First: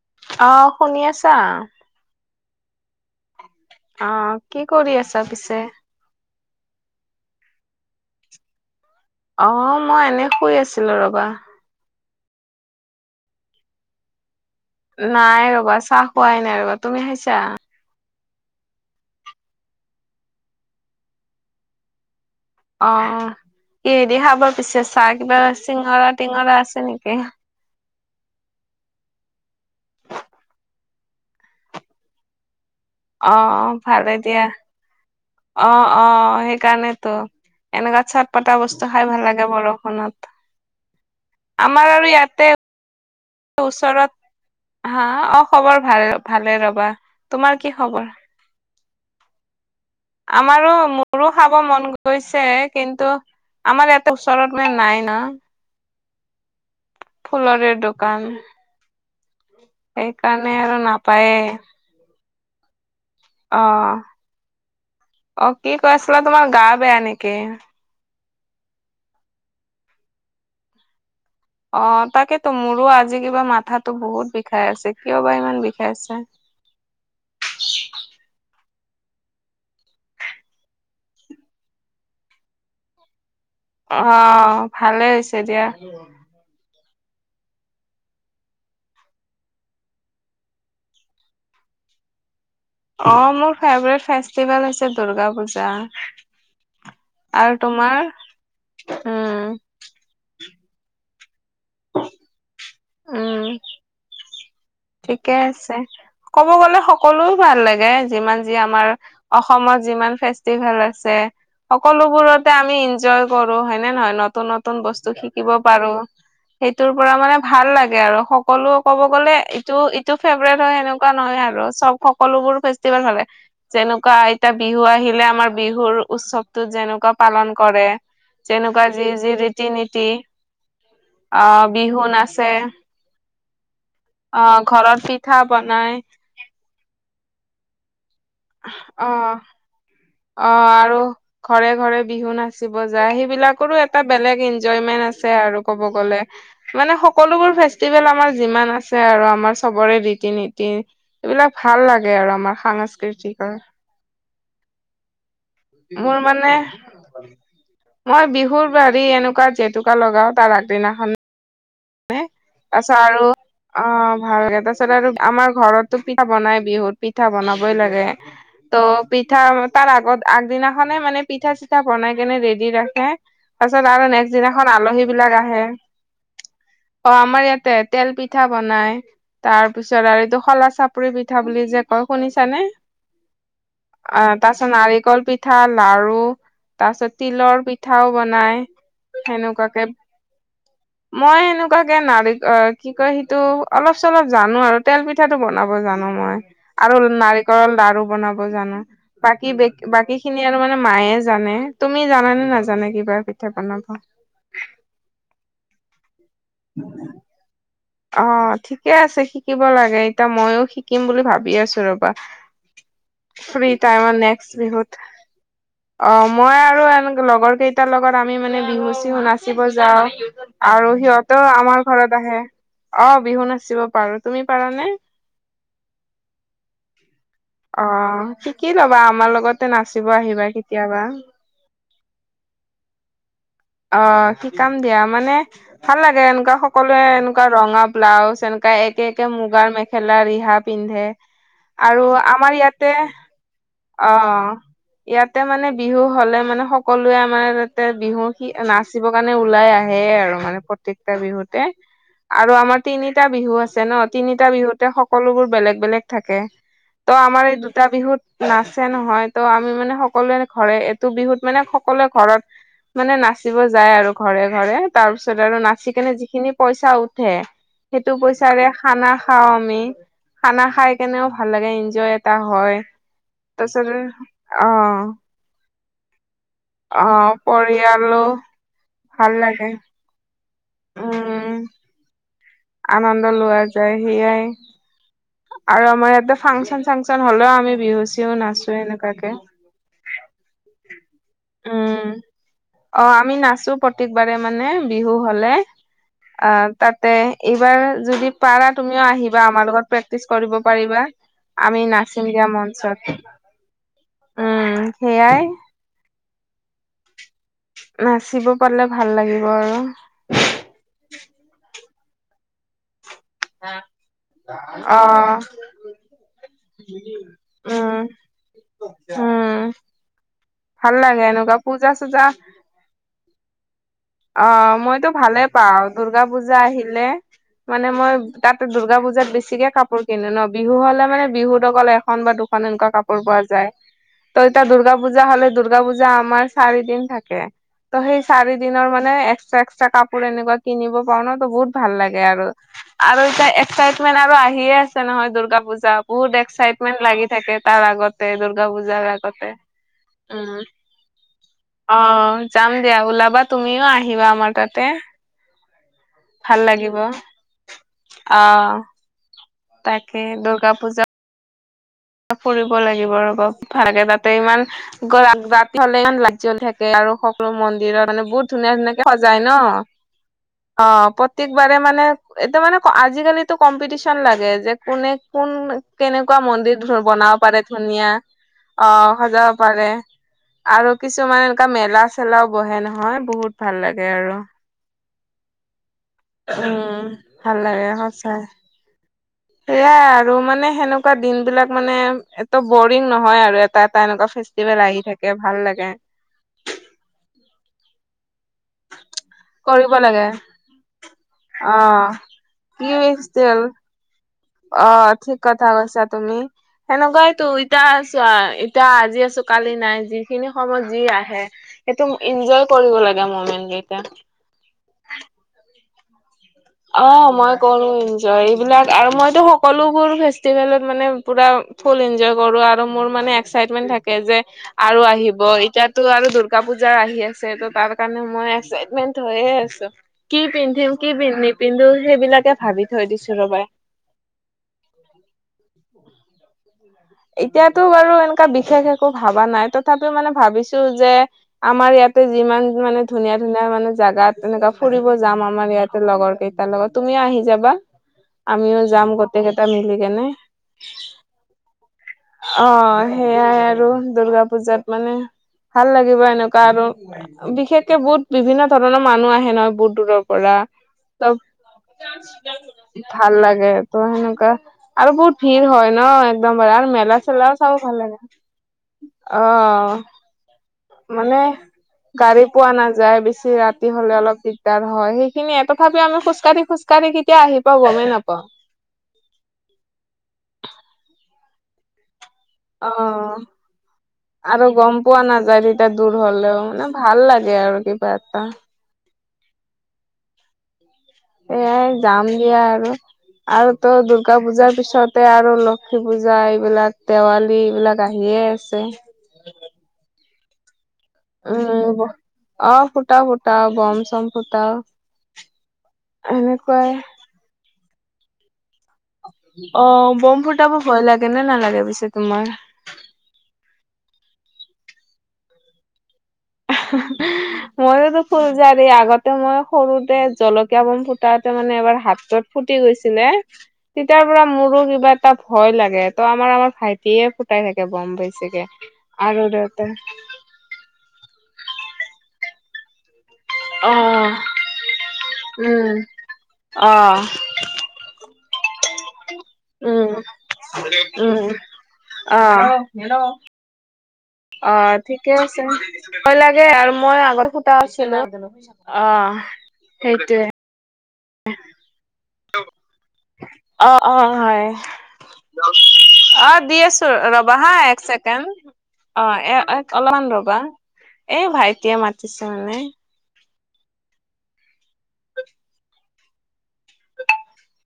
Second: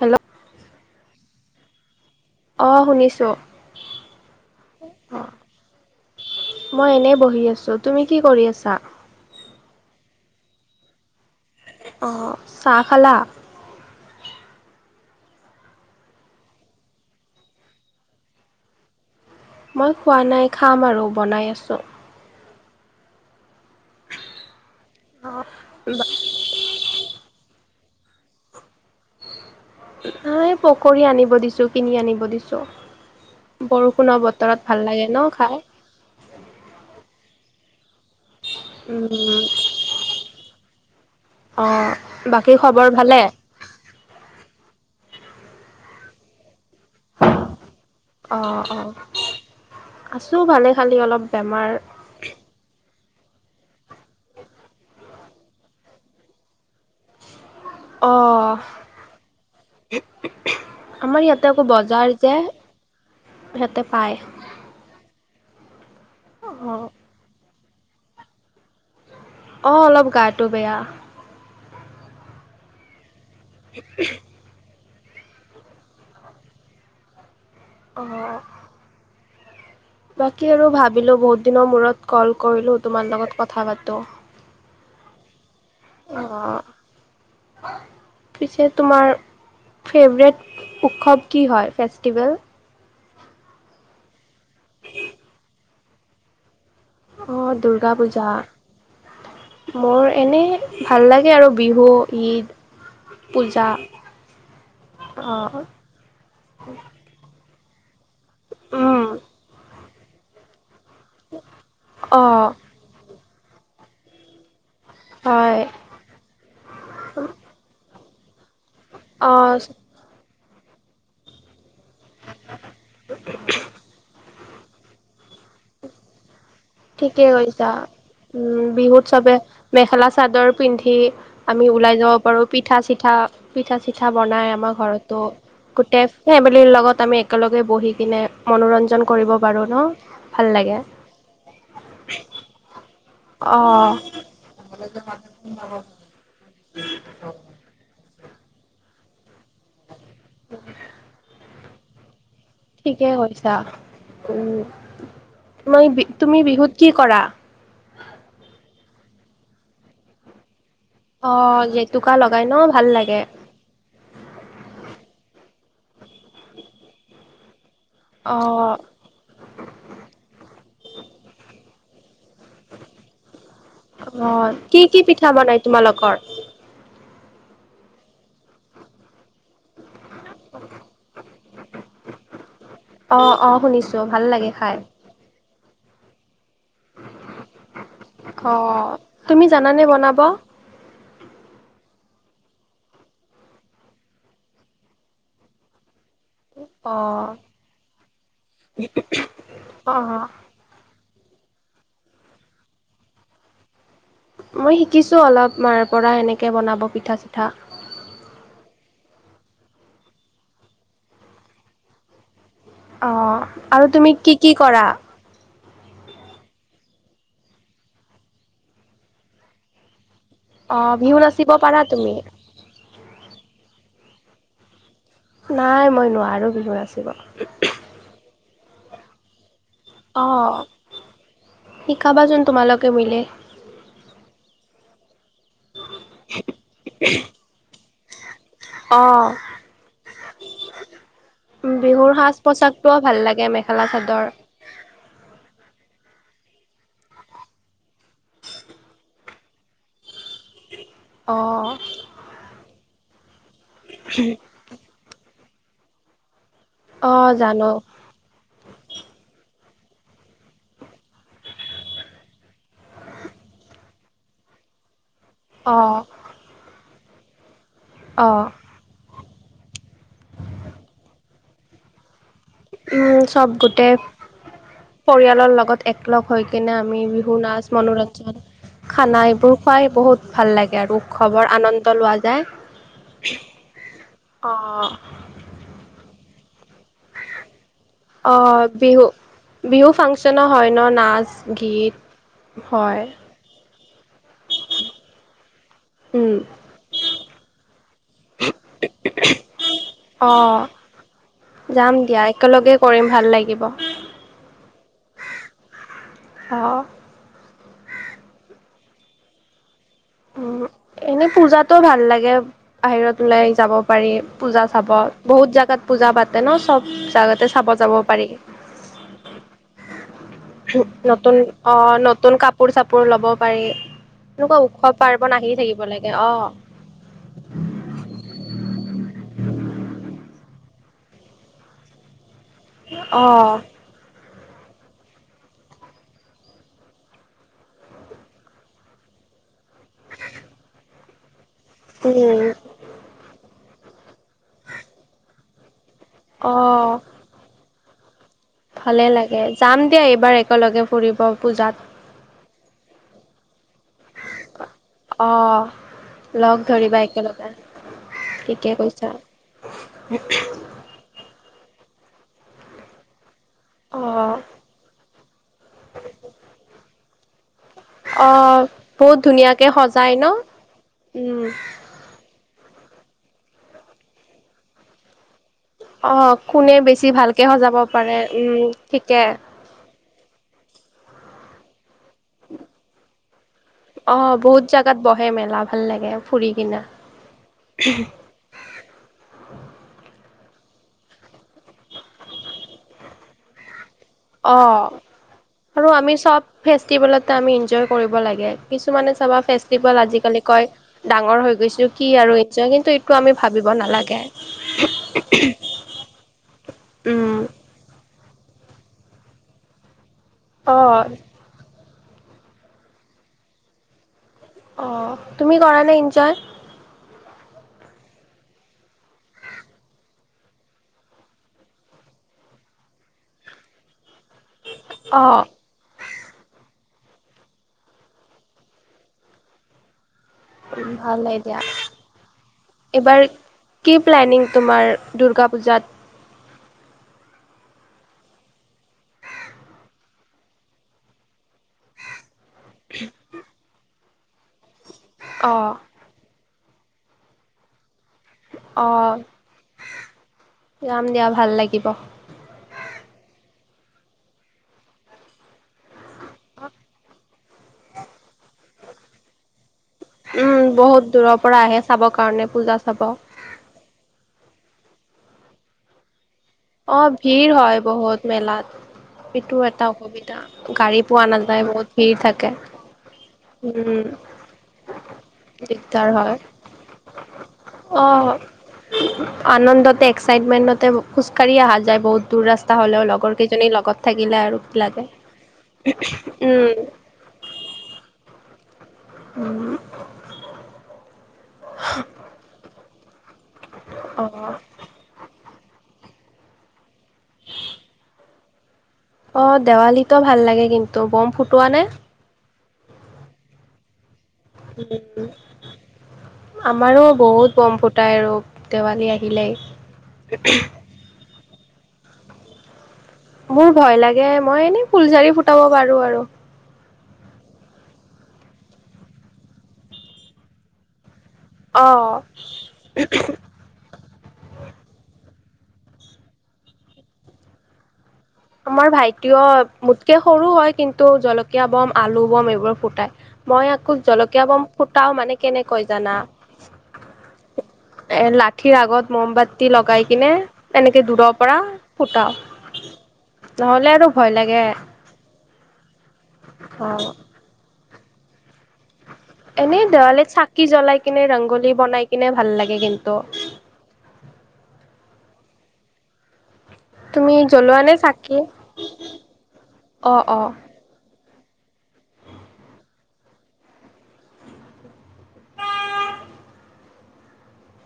Hello অ, শুনি আছা? অ শুনিছো। অ, কি কৰি আছা পিছে? মই এনে বহি আছো। তুমি কি কৰি আছা? অ, মই এনে শুই আছিলো ৰ'বা। অ, চাহ খালা? নাই ৰ'বা, চাহ খোৱাই নাই ৰ'বা। তুমি খাইছা? মই খোৱা নাই, খাম আৰু বনাই আছোঁ। অ কিহেদি খাবা পিছে চাহ কিবা অঁ চিঙৰা-টিঙৰা আছে নেকি? নাই পকৰী আনিব দিছো, কিনি আনিব দিছো। অ, অ ভালে দিয়া। লাগে ন খাই অ, অ সেইকাৰণে টো এনেকা চাত পটা বস্তু খাই ভাল উম লাগে বৰষুণত। আমাৰ অঁ আৰু ইয়াতে বাকী খবৰ ভালে? ওচৰত, হা? অ, খবৰ ভাল ভালে ৰ'বা। তোমাৰ কি খবৰ? অ, অ। আমাৰো মোৰো খাব বেমাৰ মন গ গৈছে কিন্তু আমাৰ এতে ওচৰত মানে নাই না। ফুলৰে দো অ, সেইকাৰণে আৰু [unintelligible] আমাৰ নাপায়ে ইয়াতে আকৌ বজাৰ যে অ সিহঁতে পায়। অ, কি কৈ আছিলা তোমাৰ গা অঁ বেয়া নেকি? অ, অলপ গাটো বেয়া। অ, তাকেতো মোৰো আজি কিবা মাথাটো বহুত বিষাই আছে। কিয় বা ইমান বিষাই আছে? অ'। বাকী আৰু ভাবিলো বহুত দিনৰ মূৰত কল কৰিলো, তোমাৰ লগত কথ অ, ভালে হৈছে দিয়া। অ। পিছে তোমাৰ ফেভৰেট উৎসৱ কি হয় ফেষ্টিভেল? অ, মোৰ ফেভৰেট ফেষ্টিভেল হৈছে দূৰ্গা পূজা। অ', আৰু দুৰ্গা তোমাৰ? পূজা। হুম। মোৰ এনেই ভাল লাগে আৰু বিহু, ঈদ, উম পূজা। ঠিকে অ', আছে। ক'ব গলে সকলো ভাল লাগে, যিমান যি আমাৰ উম, অসমত যিমান ফেষ্টিভেল আছে সকলোবোৰতে অ', আমি ইনজয় কৰো, হয়নে নহয়? নতুন-নতুন বস্তু শিকিব হয়। পাৰো। সেইটোৰ পৰা মানে ভাল লাগে আৰু সকলো ক'ব গ'লে এ অ', ইটো ফেভৰেট হয় সেনেকুৱা নহয় আৰু চব সকলোবোৰ ফেষ্টিভেল ভাল লাগে। যেনেকুৱা এ তে বিহু আহিলে আমাৰ বিহুৰ উৎচবটোত যেনেকুৱা ঠিকে পালন কৈছা কৰে। উম, যেনেকুৱা বিহুত যি যি চবে ৰীতি নীতি মেখেলা-চাদৰ পিন্ধি আমি আহ ওলাই বিহু যাব পাৰো। নাচে পিঠা-চিঠা পিঠা-চিঠা বনাই আহ আমাৰ ঘৰত ঘৰতো। পিঠা বনাই গোটে ফেমেলিৰ লগত আমি একেলগে বহি কিনে মনোৰঞ্জন কৰিব আহ পাৰো ন? ভাল অ, লাগে আৰু ঘৰে-ঘৰে বিহু নাচ চিব যায় অ সেইবিলাকৰো এটা বেলেগ এনজয়মেন্ট আছে আৰু ক'ব গ'লে। মানে সকলোবোৰ ফেছ টিবেল আমাৰ যিমান আছে আৰু আমাৰ চবৰে ৰীতি-নীতি এইবিলাক ভাল লাগে আৰু আমাৰ সাংস্কৃতিকৰ। উম, মই মোৰ তুমি মানে বিহুত কি কৰা? মই বিহুৰ হেৰি এনেকুৱা জেতুকা লগাও তাৰ আগদিনাখন। অ, জেতুকা লগাই ন ভাল তাৰপিছত লাগে। আৰু অ, ভালকে তাৰ পিছত আৰু আমাৰ ঘৰতটো পিঠা বনাই বিহুত, পিঠা বনাবই লাগে। অ ত পিঠা তাৰ আগত আগদিনাখনে মানে পিঠা-চিঠা বনাই কেনে ৰেডি ৰাখে। তাৰপিছত আৰু নেক্স দিনাখন আলহীবিলাক আহে। লগৰ অ আমাৰ ইয়াতে তেল পিঠা বনায়। তাৰপিছত আৰু এইটো খলা চাপৰি পিঠা বুলি যে কয় শুনিছানে? অ অ শুনিছো ভাল অ, লাগে তাৰপিছত খাই নাৰিকল পিঠা, লাৰু তাৰপিছত তিলৰ পিঠাও অ বনায়। তুমি জানানে বনাব? মই এন কুৱাকে নাৰিক অ, কি কয় সিটো অলপ-চলপ জানো আৰু তেল পিঠাটো বনাব জানো মই। অ আৰু নাৰিকলৰ লাৰু বনাব জানো। বাকী বে অ', বাকীখিনি [unintelligible] আৰু মানে মায়ে জানে। তুমি জানা নে নাজানা কিবা পিঠা বনাব? মই শিকিছো অলপ মাৰ পৰা সেনেকে বনাব পিঠা-চিঠা। অ, ঠিকে আছে, শিকিব লাগে। এতিয়া মইয়ো শিকিম বুলি ভাবি আছো ৰ'বা। অ', ফ্ৰী আৰু তুমি টাইমত কি কি নেক্স কৰা? বিহুত অ, মই আৰু এনেকে লগৰ কেইটাৰ লগত আমি মানে বিহু-চিহু নাচিব যাওঁ। আৰু অ', বিহু সিহঁতেও নাচিব পাৰা আমাৰ তুমি? ঘৰত আহে। অ, বিহু নাচিব পাৰো। তুমি পাৰানে? নাই মই নোৱাৰোঁ বিহু নচিব। অ, শিকি ল'বা। আমাৰ লগতে নাচিব আহিবা অ', কেতিয়াবা। শিকাবাচোন তোমালোকে মিলি। অ, শিকাম দিয়া, মানে ভাল লাগে এনকুৱা সকলোৱে এনকুৱা ৰঙা ব্লাউজ, এনকুৱা একে একে অ', মুগাৰ মেখ খেলা ৰিহা পিন্ধে আৰু বিহুৰ সাজ আমাৰ ইয়াতে পোচাকটোও ভাল লাগে মেখেলা অ, চাদৰ। ইয়াতে মানে বিহু হ'লে মানে সকলোৱে আমাৰ ইয়াতে বিহু সি নাচ চিব কাৰণে ওলাই আহে আৰু মানে পত প্ৰত্যেকটা বিহুতে অ', আৰু আমাৰ তিনিটা বিহু আছে ন। তিনিটা বিহুতে সক সকলোবোৰ বেলেগ বেলেগ থাকে। ত' অ', আমাৰ এই জানো দুটা বিহুত নাচে নহয়। ত' আমি মানে সকলোৱে ঘৰে এইটো বিহুত মানে সকলোৱে ঘৰত মানে নাচিব যায় আৰু ঘৰে ঘৰে। তাৰ পিছত আৰু নাচি অ', কেনে যিখিনি পইচা উঠে, সেইটো অ', পইচাৰে খানা খাও আমি। খানা খাই কেনেও ভাল লাগে এনজয় এটা হয়। উম, চব গোটে তাৰপিছত অ পৰিয়ালৰ লগত একলগ হৈ কিনে আমি অ বিহু নাচ, পৰিয়ালো মনোৰঞ্জন, খানা ভাল এইবোৰ লাগে খুৱাই বহুত ভাল লাগে আৰু উম উৎসৱৰ আনন্দ লোৱা যায়। আনন্দ লোৱা যায় সেয়াই। অ', আৰু আমাৰ ইয়াতে ফাংচন-চাংচন হ'লেও আমি বিহু চিহু অ, নাচো বিহু এনেকুৱাকে বিহু ফাংচনো হয় ন? নাচ, গীত উম হয় অ', আমি নাচো প্ৰতেকবাৰে মানে বিহু হ'লে, উম, আ তাতে এইবাৰ যদি পাৰা তুমিও আহিবা, আমাৰ লগত প্ৰেক্টিচ কৰিব অ', পাৰিবা। আমি যাম নাচিম দিয়া একেলগে কৰিম মঞ্চত, ভাল লাগিব উম, সেইয়াই। অ'। নাচিব পাৰলে ভাল লাগিব আৰু। উম, এনেই পূজাটো ভাল লাগে বাহিৰত ওলাই যাব পাৰি পূজা চাব, অ বহুত জাগাত পূজা পাতে ন চব জাগাতে চাব উম যাব পাৰি। [unintelligible] ভাল লাগে নতুন এনেকুৱা পূজা অ', চূজা নতুন কাপোৰ চাপোৰ ল'ব পাৰি। এনেকুৱা অ', উৎসৱ মইতো পাৰ্বণ ভালে আহি থাকিব পাওঁ, লাগে দুৰ্গা অ', পূজা আহিলে। মানে মই তাতে দুৰ্গা পূজাত বেছিকে কাপোৰ কিনো ন, বিহু হ'লে মানে বিহুত অকল এখন বা দু খন এনেকুৱা কাপোৰ পোৱা অ', যায়। ত' এতিয়া দুৰ্গা পূজা হ'লে দুৰ্গা পূজা আমাৰ চাৰি দিন থাকে, ত' সেই চাৰি দিনৰ মানে এক্সট্ৰা- এক্সট্ৰা কাপোৰ এনেকুৱা কিনিব পাও ন ত' বহুত ভাল লাগে উম, আৰু। আৰু এতিয়া এক্সাইটমেন্ট আৰু আহিয়ে আছে নহয় দূৰ্গা পূজা, বহুত অ', এক্সাইটমেন্ট লাগি থাকে তাৰ আগতে পূজাৰ ভালে লাগে, আগতে। যাম দিয়া এইবাৰ উম, একেলগে ফুৰিব পূজাত। অ', যাম দিয়া, ওলাবা তুমিও আহিবা আমাৰ তাতে। অ', ভাল লগ লাগিব ধৰিবা একেলগে, ঠিকে অ' কৈছা। তাকে দুৰ্গা পূজা ফুৰিব লাগিব ৰ'ব। ভালকে তাতে অ' ইমান গ [unintelligible] ৰাতি হ'লে ইমান লাইত জলি থাকে আৰু সকলো মন্দিৰত মানে বহুত অ' ধুনীয়া ধুনীয়াকে বহুত সজায় ন, ধুনীয়াকে সজাই ন অ', উম প্ৰত্যেকবাৰে মানে এতিয়া মানে আজিকালিটো কম্পিটিছন লাগে যে কোনে কোন কেনেকুৱা অ', কোনে মন্দিৰ বেছি বনাব ভালকে পাৰে সজাব ধুনীয়া পাৰে, উম, অ ঠিকে। [unintelligible] পাৰে আৰু কিছুমান এনেকা মেলা চেলাও বহে নহয় বহুত ভাল লাগে অ‌', আৰু বহুত জাগাত বহে মেলা, ভাল লাগে। ফুৰি কিনা উম, ভাল লাগে সঁচাই। সেয়াই আৰু মানে সেনেকুৱা দিন বিলাক মানে এত বৰিং নহয় আৰু এ এটা- এটা এনেকুৱা অ' ফেষ্টিভেল আহি থাকে, ভাল আৰু লাগে। আমি চব ফেষ্টিভেলতে আমি ইনজয় কৰিব লাগে, কিছুমানে চাবা কৰিব ফেষ্টিভেল লাগে আজিকালি কয় ডাঙৰ হৈ অ গৈছো, কি আৰু এতিয়া কি কিন্তু এইটো আমি ষ্টিল ভাবিব নালাগে। অ', ঠিক কথা কৈছা তুমি, সেনকোৱাই উম তো ইতা চোৱা ইতিয়া আজি আছো কালি নাই, যিখিনি সময়ত যি অ' আহে। সেইটো ইনজয় কৰিব লাগে ম'মেন কেইটা। অ', তুমি কৰা নে ইনজয়। অ', মই কৰো ইনজয়, এইবিলাক আৰু মইটো সকলোবোৰ ফেচতিভেলত মানে পোৰা ফুল এনজয় কৰো আৰু মোৰ মানে এক্সাইটমেন্ট থাকে যে আৰু আহিব অ', এতিয়া ত' আৰু দুৰ্গা পূজা আহি আছে, ত' তাৰ কাৰণে মই এক্সাইটমেন্ট হৈয়ে আছো। কি পিন্ধিম কি ভালেই দিয়া। নিপিন্ধো সেইবিলাকে ভাবি থৈ এইবাৰ দিছো ৰ'বা। কি প্লেনিং তোমাৰ দুৰ্গা পূজাত। এতিয়াতো বাৰু এনেকুৱা বিশেষ একো ভবা নাই, তথাপিও মানে ভাবিছো যে আমাৰ ইয়াত তে যিমান মানে ধুনীয়া- ধুনীয়া মানে জাগাত এনেকুৱা ফুৰিব যাম অ', আমাৰ ইয়াত লগৰ কেইটাৰ লগত, তুমিও আহি যাবা। আমিও যাম অ', গটে কেইটা মিলি কেনে। যাম দিয়া ভাল লাগ গিব। অ সেইয়াই আৰু দুৰ্গা পূজাত মানে ভাল লাগিব এনেকুৱা আৰু বিশেষকে বোত বিভিন্ন ধৰণৰ মানুহ আহে নহয় বুত দূৰৰ পৰা উম, বহুত চব দূৰৰ পৰা আহে চাবৰ কাৰণে পূজা চাব। ভাল লাগে। ত সেনেকুৱা, আৰু বহুত ভিৰ হয় ন। একদম [unintelligible] অ', ভিৰ মেলা-চেলাও চাই হয় ভাল লাগে। বহুত মেলাত। অ। এইটো এটা অসুবিধা, গাড়ী পোৱা মানে নাযায় বহুত ভিৰ গাড়ী থাকে। পোৱা নাযায়। বেছি ৰাতি উম, হ'লে অলপ দি দাৰ হয়, সেইখিনিয়ে তথাপিও দিগদাৰ আমি হয়। খোজ কাঢ়ি খোজ কাঢ়ি কেতিয়া আহি পাও গমেই অ', নাপাওঁ। আনন্দতে এক্সাইটমেনতে খোজকাঢ়ি আহা যায় বহুত দূৰ ৰাচ অ, আৰু কি গম লাগে। পোৱা নাযায় তেতিয়া দূৰ হলেওঁ। উম, মানে ভাল লাগে আৰু কি কিবা এটা উম। এয়াই যাম দিয়া আৰু আৰুতো দূৰ্গা অ', পূজাৰ পিছত তে আৰু লক্ষী পূজা, এইবিলাক দেৱালী এইবিলাক আহিয়ে আছে। অ, দেৱালীতো ভাল লাগে কিন্তু। বম ফুটোৱা নে? উম অ ফুটাও, ফুটাও, বম-চম ফুটাও। এনেকুৱাই আমাৰো বহুত বম ফুটাই আৰু দেৱালী অ বম আহিলেই। ফুটাব ভয় লাগে নে নালাগে পিছে তোমাৰ? মোৰ ভয় লাগে। মই এনে ফুলজাৰি ফুটাব পাৰো আৰু। [unintelligible] মইওটো ফুলজাৰি আগতে মই সৰুতে জলকীয়া বম ফু টাওতে মানে এবাৰ অ'। হাতত ফুটি গৈছিলে। তেতিয়াৰ পৰা মোৰো কিবা এটা ভয় লাগে। ত' আমাৰ আমাৰ ভাইটিয়ে ফুটাই থাকে বম বেছিকে। আমাৰ ভাইটিও, আৰু দেউতা মোতকে সৰু হয় কিন্তু জলকীয়া বম, আলু বম এইবোৰ ফুটায়। মই অ আকৌ জলকীয়া বম ফুটাও মানে কেনেকৈ উম জানা? অ এ লাঠিৰ আগত মমবাত্তি লগাই উম কিনে এনেকে দূৰৰ পৰা ফুটাও। হেল্ল। নহ'লে আৰু ভয় লাগে। ঠিকে আছে। ভয় লাগে আৰু অ'। মই আগত ফুতা আছিলো, অ। এনেই দেৱালীত সেইটোৱে চাকি জ্বলাই কিনে ৰংগলী বনাই কিনে ভাল লাগে কিন্তু। অ, অ হয়। অ, দি আছ তুমি ৰ'বা হা জ্বলোৱা নে এক চাকি? ছেকেণ্ড। অ এ অলপমান অ', অ', ৰ'বা। এ ভাইটিয়ে মাতিছে মানে। [inaudible]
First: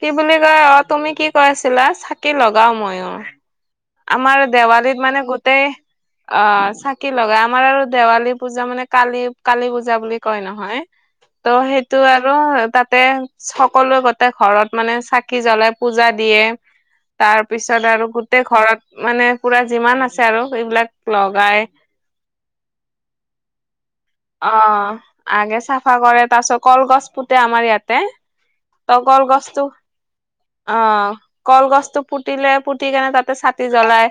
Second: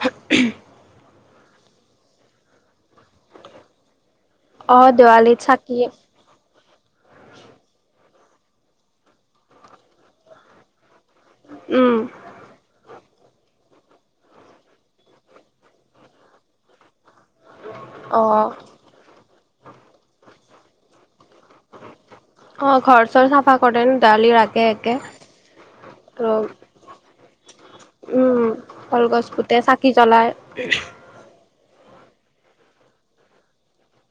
কি বুলি কয়, অ তুমি কি কৈ আছিলা? চাকি লগাও মইও। আমাৰ অ', দেৱালীত মানে গোটেই চাকি অ চাকি লগায়। আমাৰ আৰু দেৱালী পূজা মানে কালী, কালী পূজা বুলি কয় নহয়। ত' উম, সেইটো আৰু তাত তে সকলোৱে গটে ঘৰত মানে চাকি জ্বলাই পূজা দিয়ে। তাৰ পিছত আৰু গোটেই অ', ঘৰত মানে পুৰা যিমান আছে আৰু এইবিলাক লগায়। অ ঘৰত অ, আগে চাফা কৰে। আৰু তাৰ ছত কলগছ পুতে আমাৰ ইয়াতে। উম, ত কলগছ পুতে কলগছটো, চাকি জ্বলাই অ। কলগছটো পুতিলে, পুতি কেনে তাতে চাকি জ্বলাই,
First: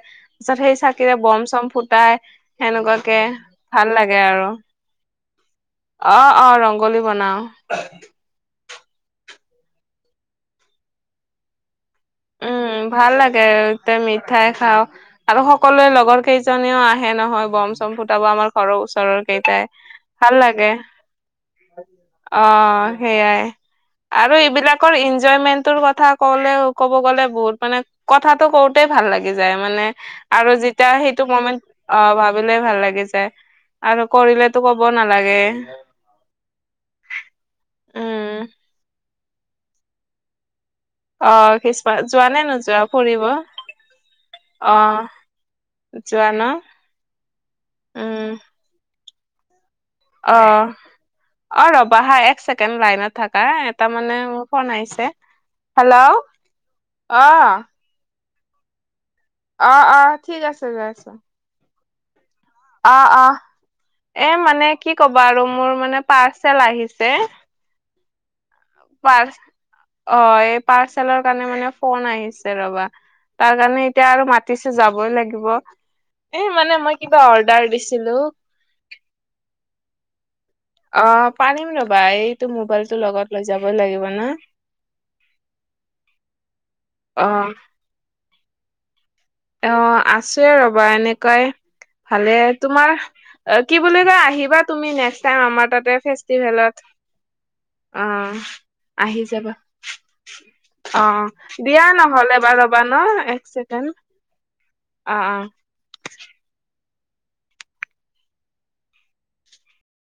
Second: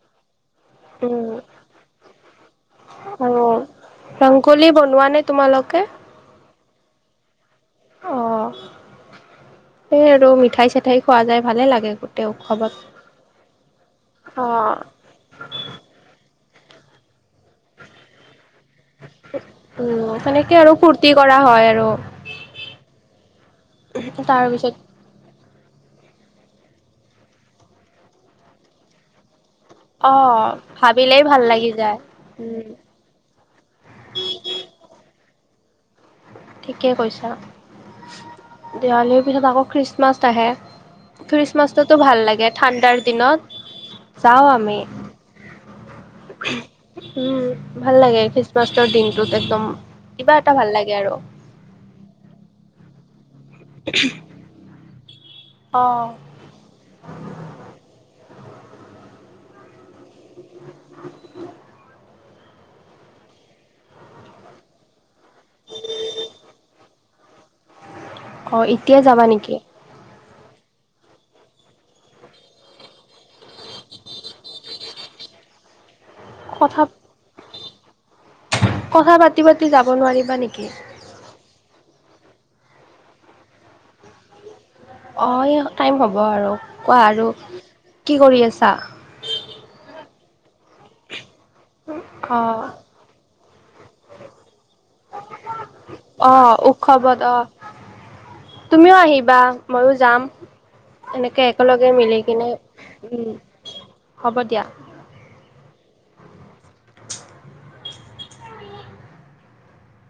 তাৰ পিছত সেই চাকিৰে উম, বম চম ফুটাই, সেনেকুৱাকে, আৰু ভাল লাগে আৰু। [unintelligible] বনোৱা নে তোমালোকে। অ', অ', ৰংগলী বনাও। অ', সেই আৰু মিঠাই চিঠাই খোৱা যায়, ভালে লাগে। গোটেই উৎসৱত। উম, ভাল লাগে তে মিঠাই অ', খাওঁ। আৰু সকলোৱে লগৰ কেইজনেও আহে নহয় বম চম ফুটাব আমাৰ। ঘৰৰ ওচৰৰ কেইটাই, উম, ভাল সেনেকে আৰু লাগে। ফূৰ্তি কৰা হয় আৰু অ', সেইয়াই, আৰু তাৰপিছত এইবিলাকৰ ইনজয়মেন্টৰ কথা কলেও ক'ব গ'লে বহুত মানে কথাাটো কওঁতেই ভাল লাগি যায় মানে অ', আৰু যেতিয়া ভাবিলেই সেইটো ভাল কমেণ্ট লাগি যায় অ', ভাবিলেই উম, ভাল লাগি যায়। আৰু কৰিলেতো ক'ব নালাগে। ঠিকেই কৈছা, উম দেৱালীৰ পিছত আকৌ খ্ৰীষ্টমাছ আহে। অ খ্ৰীষ্টমাছটোটো খ্ৰীষ্টমাছ ভাল যোৱা নে লাগে নোযোৱা ঠাণ্ডাৰ ফুৰিব দিনত, অ যাওঁ আমি। যোৱা ন উম, ভাল লাগে, উম খ্ৰীষ্টমাছৰ দিনটোত একদম। কিবা এটা ভাল অ', লাগে আৰু অ', ৰ'বা হা এক ছেকেণ্ড লাইনত থাকা এ তাৰমানে মোৰ ফোন আহিছে, অ হেল্ল' অ'। অ, অ', ঠিক আছে যাই আছো। অ', অ', এ মানে কি ক'বা আৰু মোৰ মানে পাৰ্চেল আহিছে। এতিয়াই পাৰ যাবা নেকি। অ', এই পাৰ্চেলৰ কাৰণে মানে ফোন আহিছে ৰ'বা। তাৰ কাৰণে এতিয়া আৰু মাতিছে যাবই লাগিব। এ মানে কথা মই কিবা অৰ্ডাৰ দিছিলো। কথা পাতি পাতি যাব নোৱাৰিবা নেকি। অ', পাৰিম ৰ'বা এইটো মোবাইলটো লগত লৈ যাবই লাগিব ন। অ', এই টাইম হ'ব আৰু কোৱা আৰু অ', কি কৰি আছা। অ', আছোয়ে ৰ'বা এনেকুৱাই ভালে, অ তোমাৰ। কি বুলি কয় আহিবা তুমি নেক্সট টাইম আমাৰ তাতে অ ফেষ্টিভেলত। উৎসৱত অ অ'। তুমিও আহি আহিবা, যাবা মইও যাম। অ', এনেকে দিয়া একেলগে মিলি নহ'লে কিনে বাৰু ৰ'বা ন এক চেকেণ্ড। হ'ব দিয়া। অ'।